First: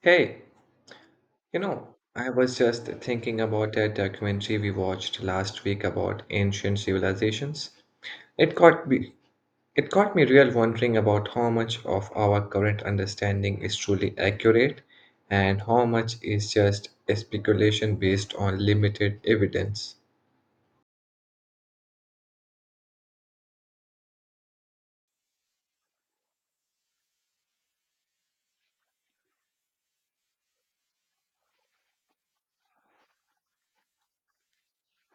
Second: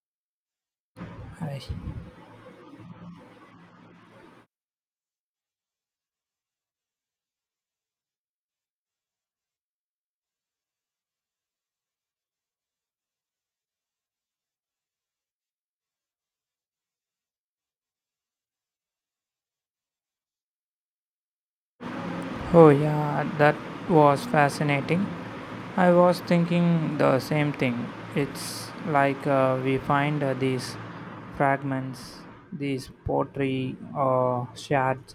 Hey, you I- know, I was just thinking about that documentary we watched last week about ancient civilizations. It got me, it got me real wondering about how much of our current understanding is truly accurate and how much is just a speculation based on limited evidence. Oh, yeah, that was fascinating. I was thinking the same thing. It's like we find these fragments, these pottery shards,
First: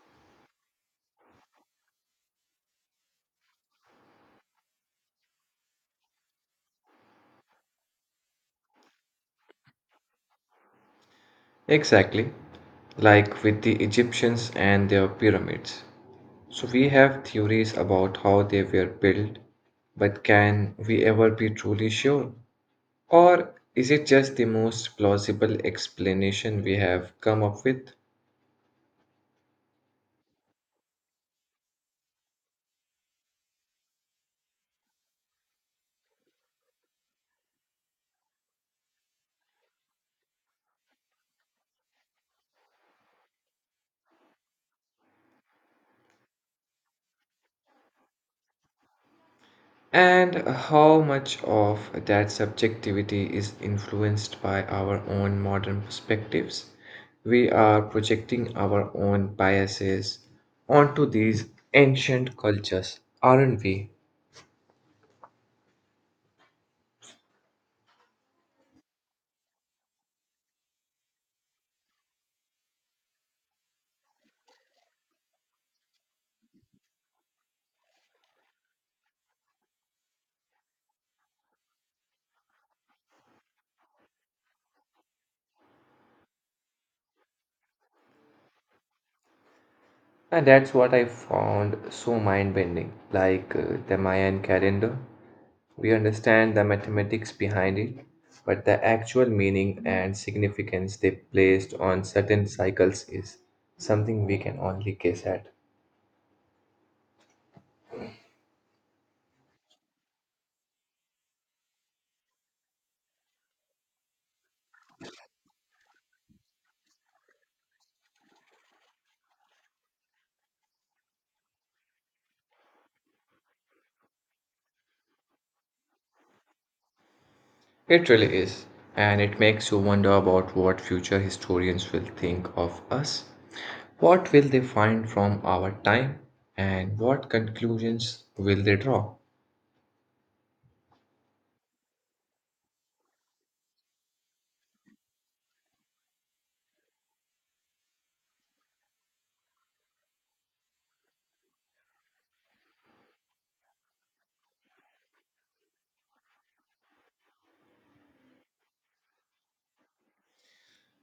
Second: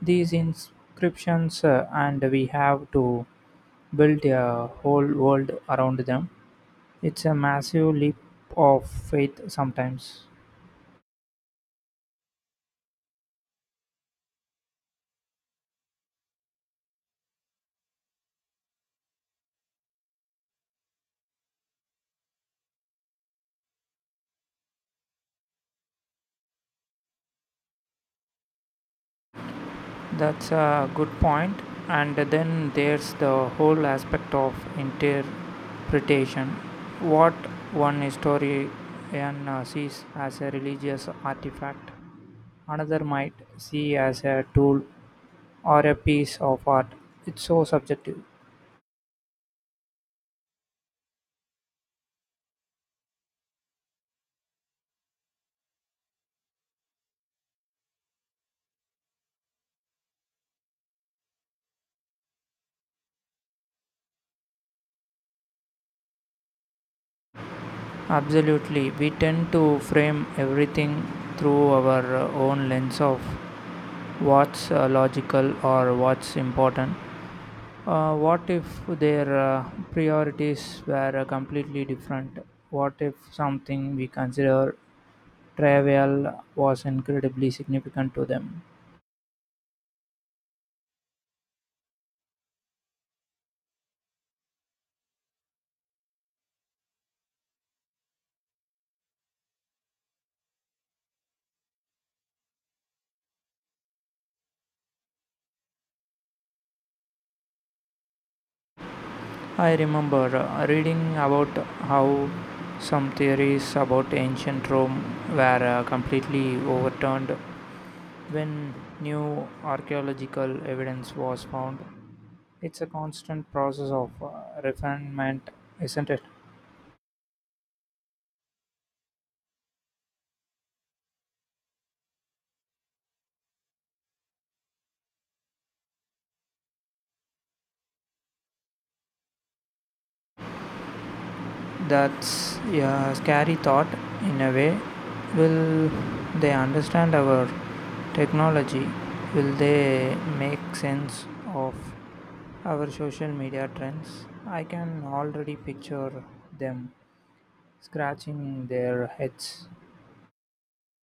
these inscriptions, and we have to build a whole world around them. It's a massive leap of faith sometimes. Exactly, like with the Egyptians and their pyramids. So we have theories about how they were built, but can we ever be truly sure? Or is it just the most plausible explanation we have come up with? That's a good point. And then there's the whole aspect of interpretation. What one historian sees as a religious artifact, another might see as a tool or a piece of art. It's so subjective. And how much of that subjectivity is influenced by our own modern perspectives? We are projecting our own biases onto these ancient cultures, aren't we? Absolutely. We tend to frame everything through our own lens of what's logical or what's important. What if their priorities were completely different? What if something we consider trivial was incredibly significant to them? And that's what I found so mind bending, like the Mayan calendar. We understand the mathematics behind it, but the actual meaning and significance they placed on certain cycles is something we can only guess at. I remember reading about how some theories about ancient Rome were completely overturned when new archaeological evidence was found. It's a constant process of refinement, isn't it? It really is, and it makes you wonder about what future historians will think of us. What will they find from our time, and what conclusions will they draw? That's a, yeah, scary thought in a way. Will they understand our technology? Will they make sense of our social media trends? I can already picture them scratching their heads.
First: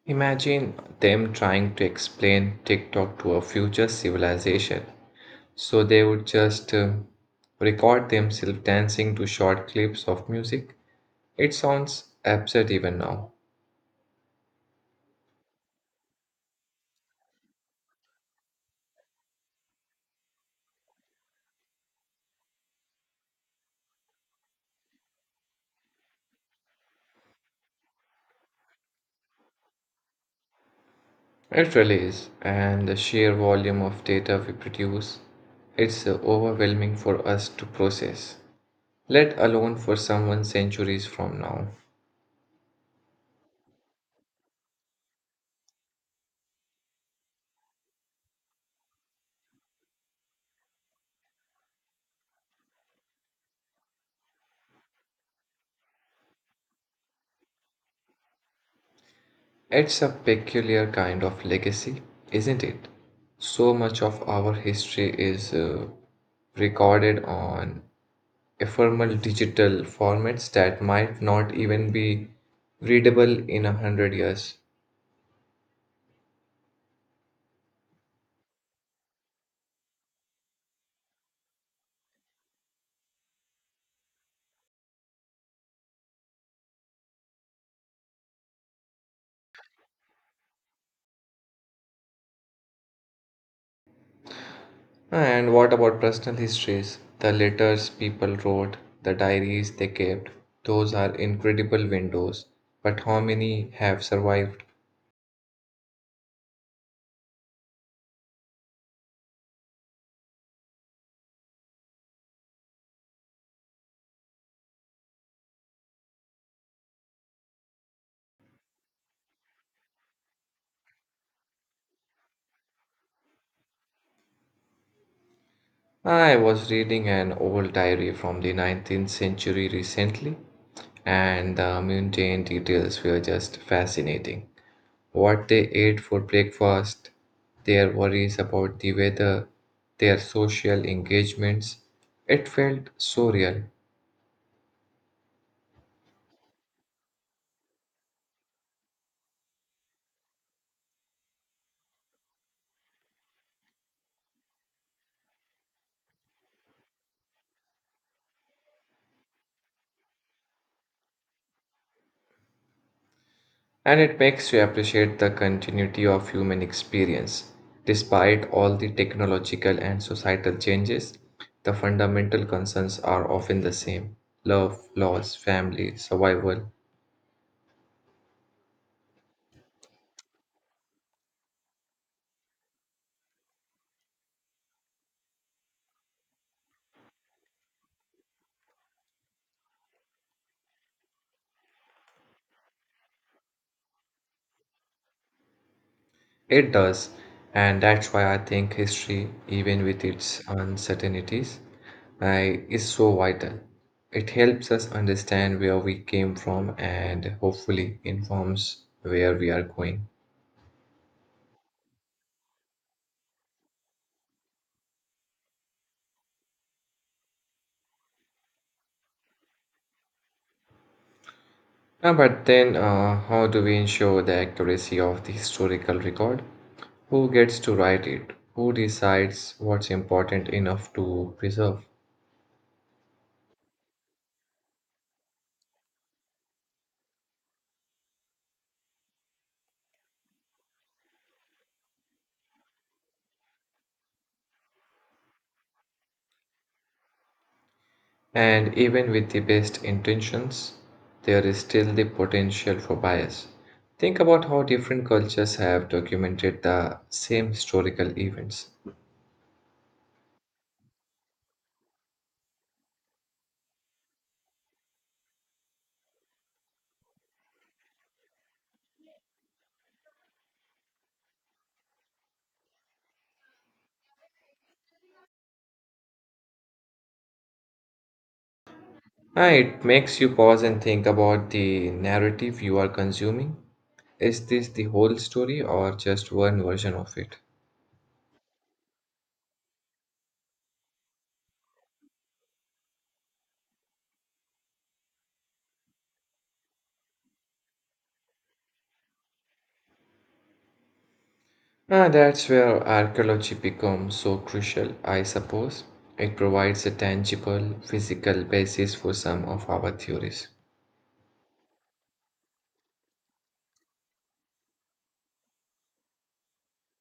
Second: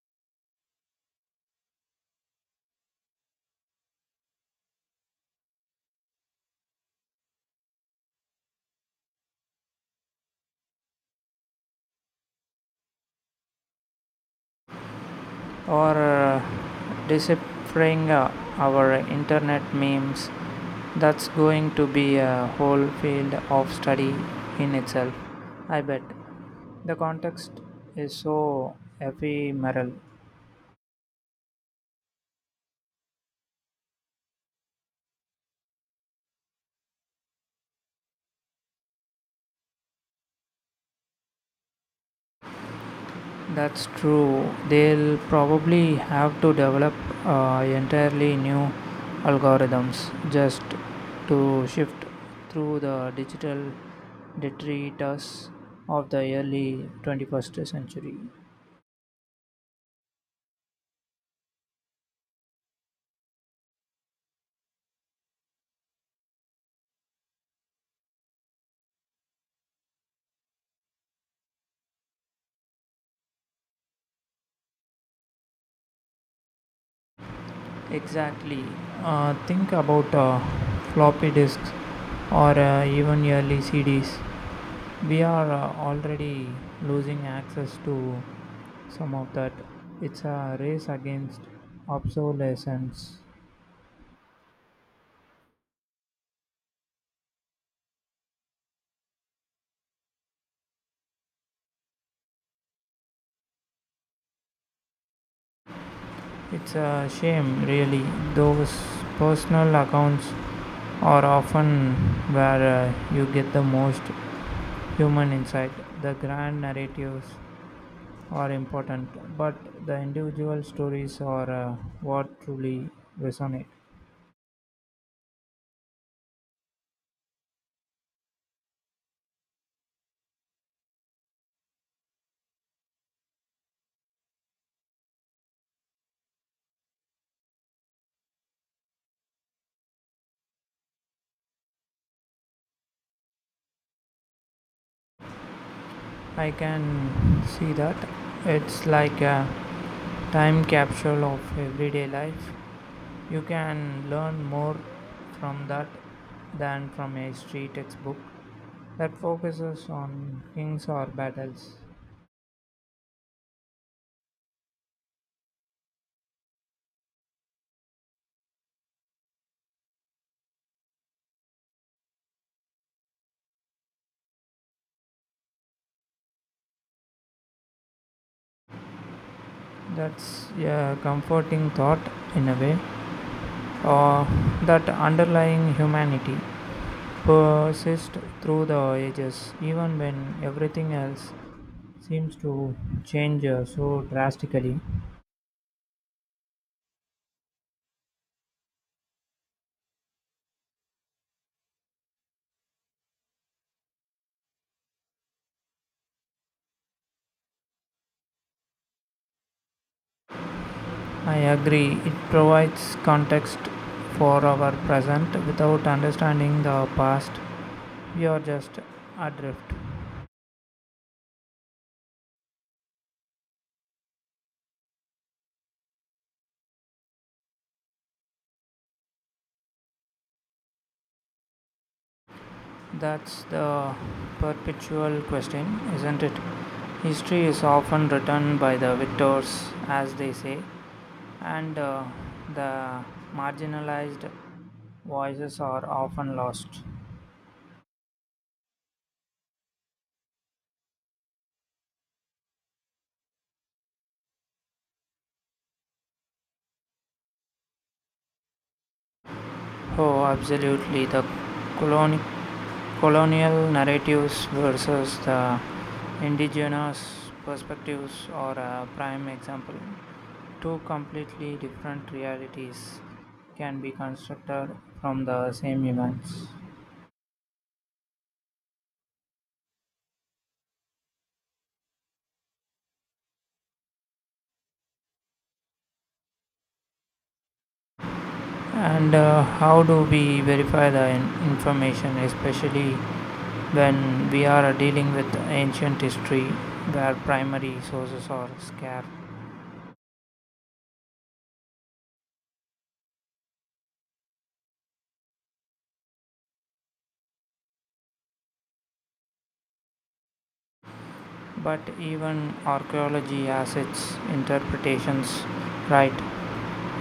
Imagine them trying to explain TikTok to a future civilization. So they would just record themselves dancing to short clips of music. It sounds absurd even now. Or deciphering our internet memes. That's going to be a whole field of study in itself, I bet. The context is so ephemeral. It really is, and the sheer volume of data we produce, it's overwhelming for us to process, let alone for someone centuries from now. That's true. They'll probably have to develop entirely new algorithms just to shift through the digital detritus of the early 21st century. It's a peculiar kind of legacy, isn't it? So much of our history is recorded on ephemeral digital formats that might not even be readable in a hundred years. Exactly. Think about floppy disks or even early CDs. We are already losing access to some of that. It's a race against obsolescence. And what about personal histories? The letters people wrote, the diaries they kept, those are incredible windows. But how many have survived? It's a shame, really. Those personal accounts are often where you get the most human insight. The grand narratives are important, but the individual stories are what truly resonate. I was reading an old diary from the 19th century recently, and the mundane details were just fascinating. What they ate for breakfast, their worries about the weather, their social engagements. It felt so real, I can see that. It's like a time capsule of everyday life. You can learn more from that than from a street textbook that focuses on kings or battles. and it makes you appreciate the continuity of human experience. Despite all the technological and societal changes, the fundamental concerns are often the same: love, loss, family, survival. That's a comforting thought in a way, or that underlying humanity persists through the ages, even when everything else seems to change so drastically. It does, and that's why I think history, even with its uncertainties, I is so vital. It helps us understand where we came from and hopefully informs where we are going. I agree, it provides context for our present. Without understanding the past, we are just adrift. But then, how do we ensure the accuracy of the historical record? Who gets to write it? Who decides what's important enough to preserve? That's the perpetual question, isn't it? History is often written by the victors, as they say, and the marginalized voices are often lost. And even with the best intentions, there is still the potential for bias. Think about how different cultures have documented the same historical events. Oh, absolutely. The colonic colonial narratives versus the indigenous perspectives are a prime example. Two completely different realities can be constructed from the same events. It makes you pause and think about the narrative you are consuming. Is this the whole story or just one version of it? And how do we verify the information, especially when we are dealing with ancient history where primary sources are scarce? Ah, that's where archaeology becomes so crucial, I suppose. It provides a tangible, physical basis for some of our theories. But even archaeology has its interpretations, right?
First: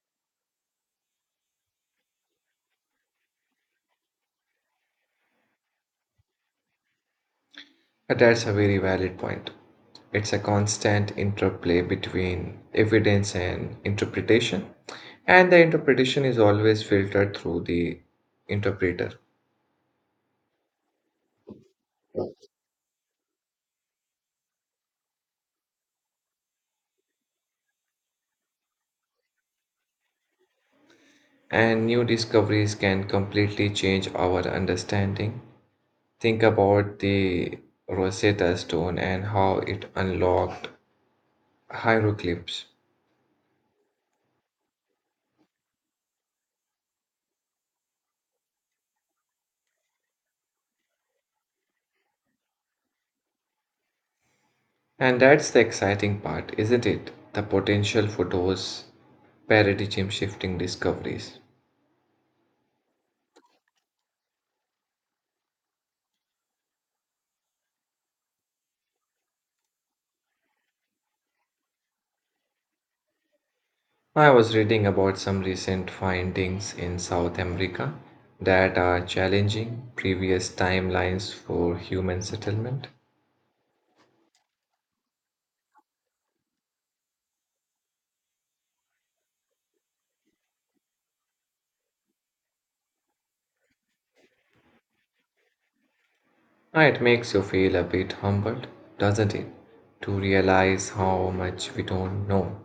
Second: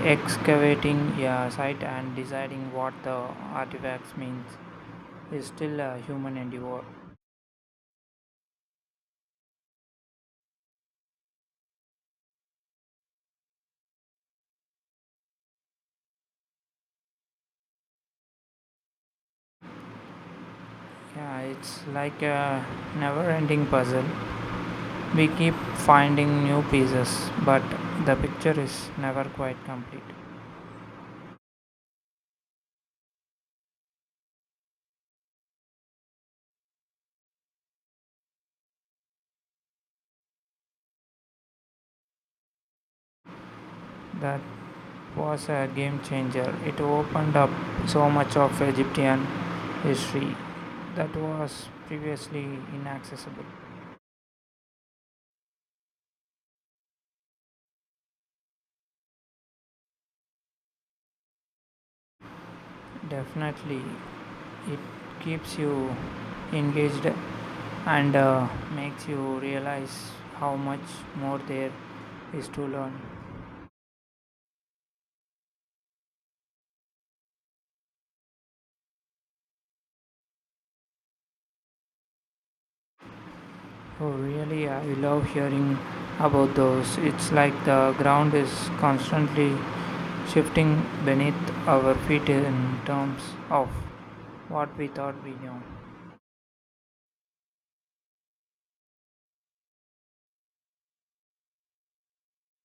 Excavating a site and deciding what the artifacts means is still a human endeavor. That's a very valid point. It's a constant interplay between evidence and interpretation, and the interpretation is always filtered through the interpreter. Yeah, it's like a never ending puzzle. We keep finding new pieces, but the picture is never quite complete. And new discoveries can completely change our understanding. Think about the Rosetta Stone and how it unlocked hieroglyphs. That was a game changer. It opened up so much of Egyptian history that was previously inaccessible. And that's the exciting part, isn't it? The potential for those paradigm shifting discoveries. Definitely, it keeps you engaged and makes you realize how much more there is to learn. I was reading about some recent findings in South America that are challenging previous timelines for human settlement. Oh, really, I love hearing about those. It's like the ground is constantly shifting beneath our feet in terms of what we thought we knew. Ah, It makes you feel a bit humbled, doesn't it, to realize how much we don't know.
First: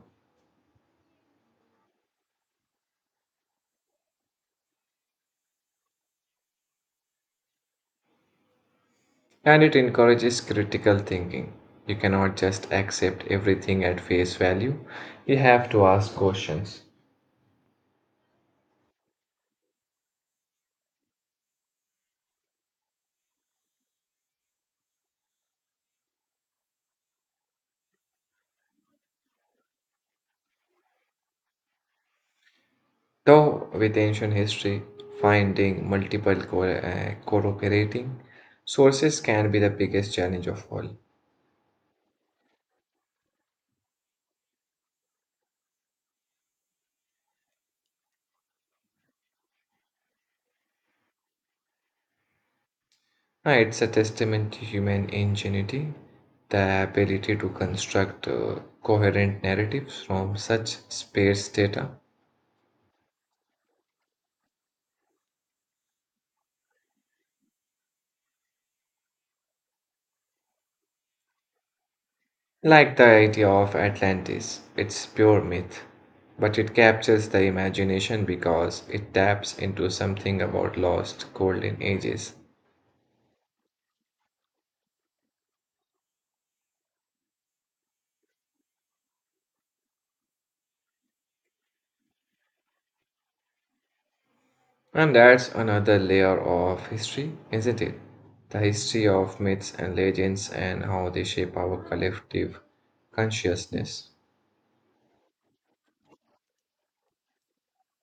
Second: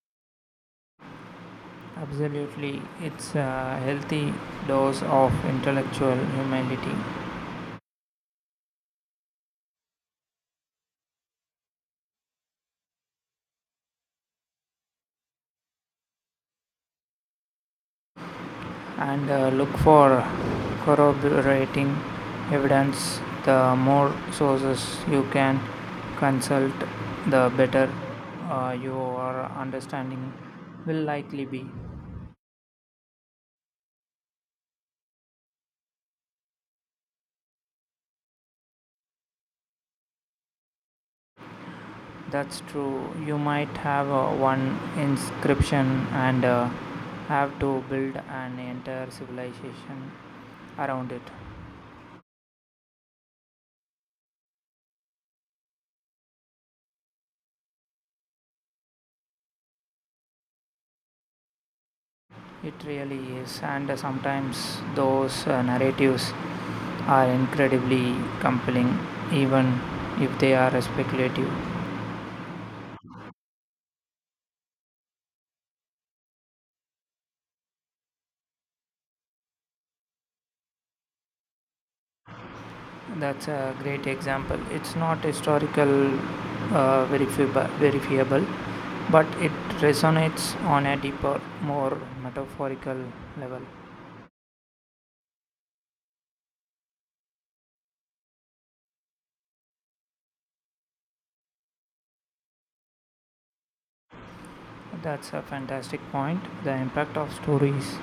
Absolutely, it's a healthy dose of intellectual humility. And it encourages critical thinking. You cannot just accept everything at face value, you have to ask questions. And look for corroborating evidence. The more sources you can consult, the better your understanding will likely be. Though with ancient history, finding multiple corroborating sources can be the biggest challenge of all. That's true. You might have one inscription and have to build an entire civilization around it. It's a testament to human ingenuity, the ability to construct coherent narratives from such sparse data. It really is, and sometimes those narratives are incredibly compelling, even if they are speculative. Like the idea of Atlantis, it's pure myth, but it captures the imagination because it taps into something about lost golden ages. That's a great example. It's not historical, verifiable, but it resonates on a deeper, more metaphorical level. And that's another layer of history, isn't it? The history of myths and legends and how they shape our collective consciousness. That's a fantastic point. The impact of stories,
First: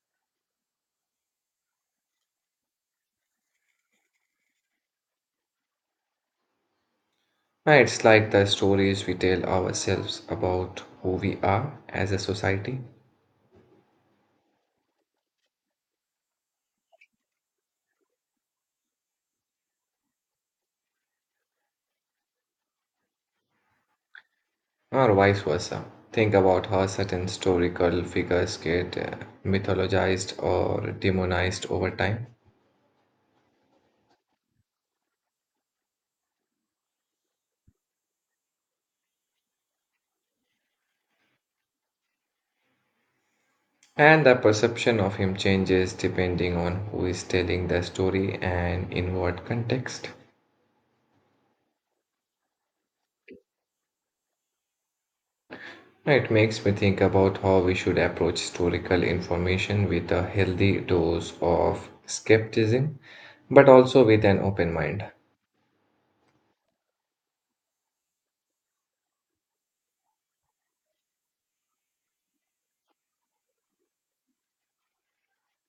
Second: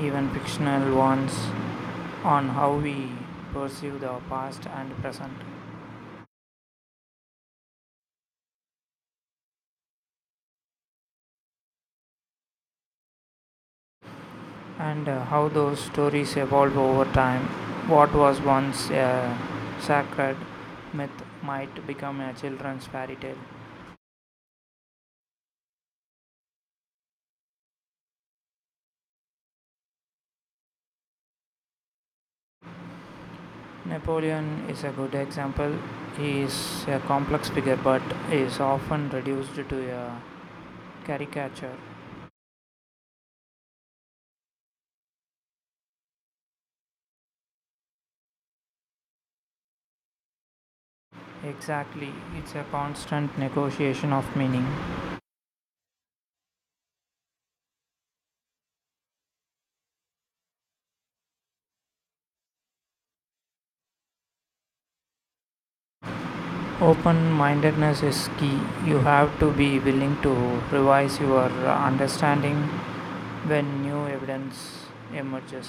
even fictional ones, on how we perceive the past and present. And it's like the stories we tell ourselves about who we are as a society, And how those stories evolve over time. What was once a sacred myth might become a children's fairy tale. or vice versa. Think about how certain historical figures get mythologized or demonized over time. Napoleon is a good example. He is a complex figure but is often reduced to a caricature. And the perception of him changes depending on who is telling the story and in what context. Exactly, it's a constant negotiation of meaning. It makes me think about how we should approach historical information with a healthy dose of skepticism, but also with an open mind, Open mindedness is key. You have to be willing to revise your understanding when new evidence emerges.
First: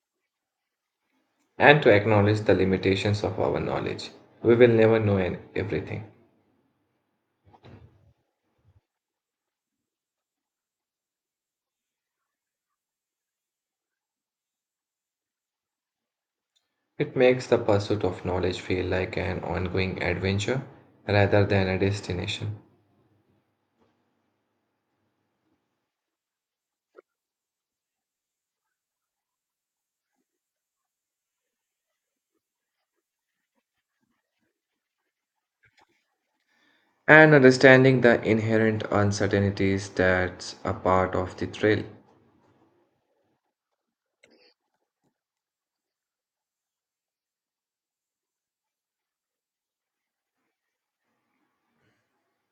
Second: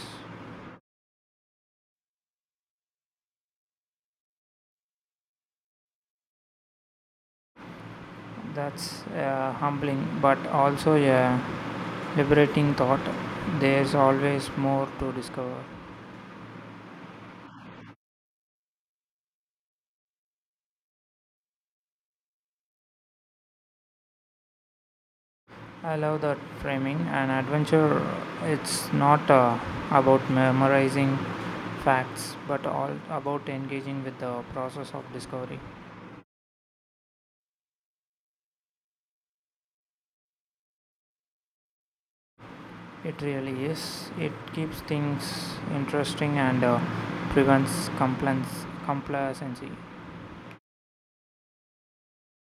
and to acknowledge the limitations of our knowledge. We will never everything. That's a humbling but also a liberating thought. There's always more to discover. It makes the pursuit of knowledge feel like an ongoing adventure rather than a destination. I love that framing. An adventure, it's not about memorizing facts but all about engaging with the process of discovery. And understanding the inherent uncertainties that's a part of the thrill. It really is. It keeps things interesting and prevents complacency.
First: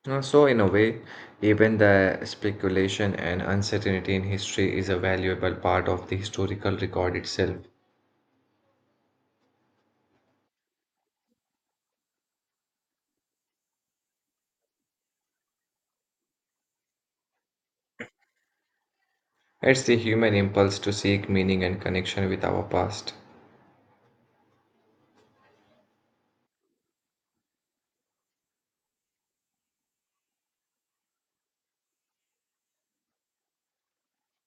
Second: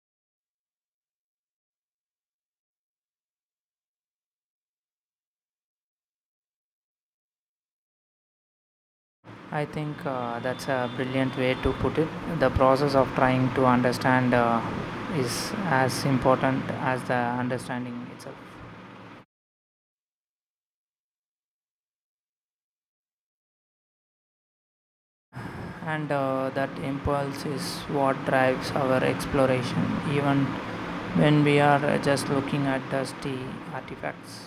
So, in a way, even the speculation and uncertainty in history is a valuable part of the historical record itself. I think that's a brilliant way to put it. The process of trying to understand is as important as the understanding itself. It's the human impulse to seek meaning and connection with our past, And that impulse is what drives our exploration, even when we are just looking at dusty artifacts.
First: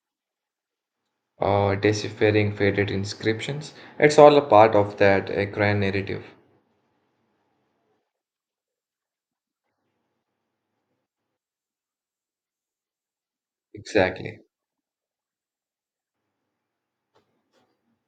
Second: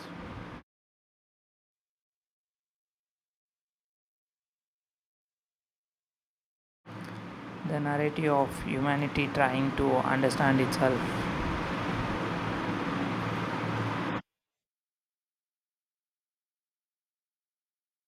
or deciphering faded inscriptions. It's all a part of that grand narrative. The narrative of humanity trying to understand itself. Exactly.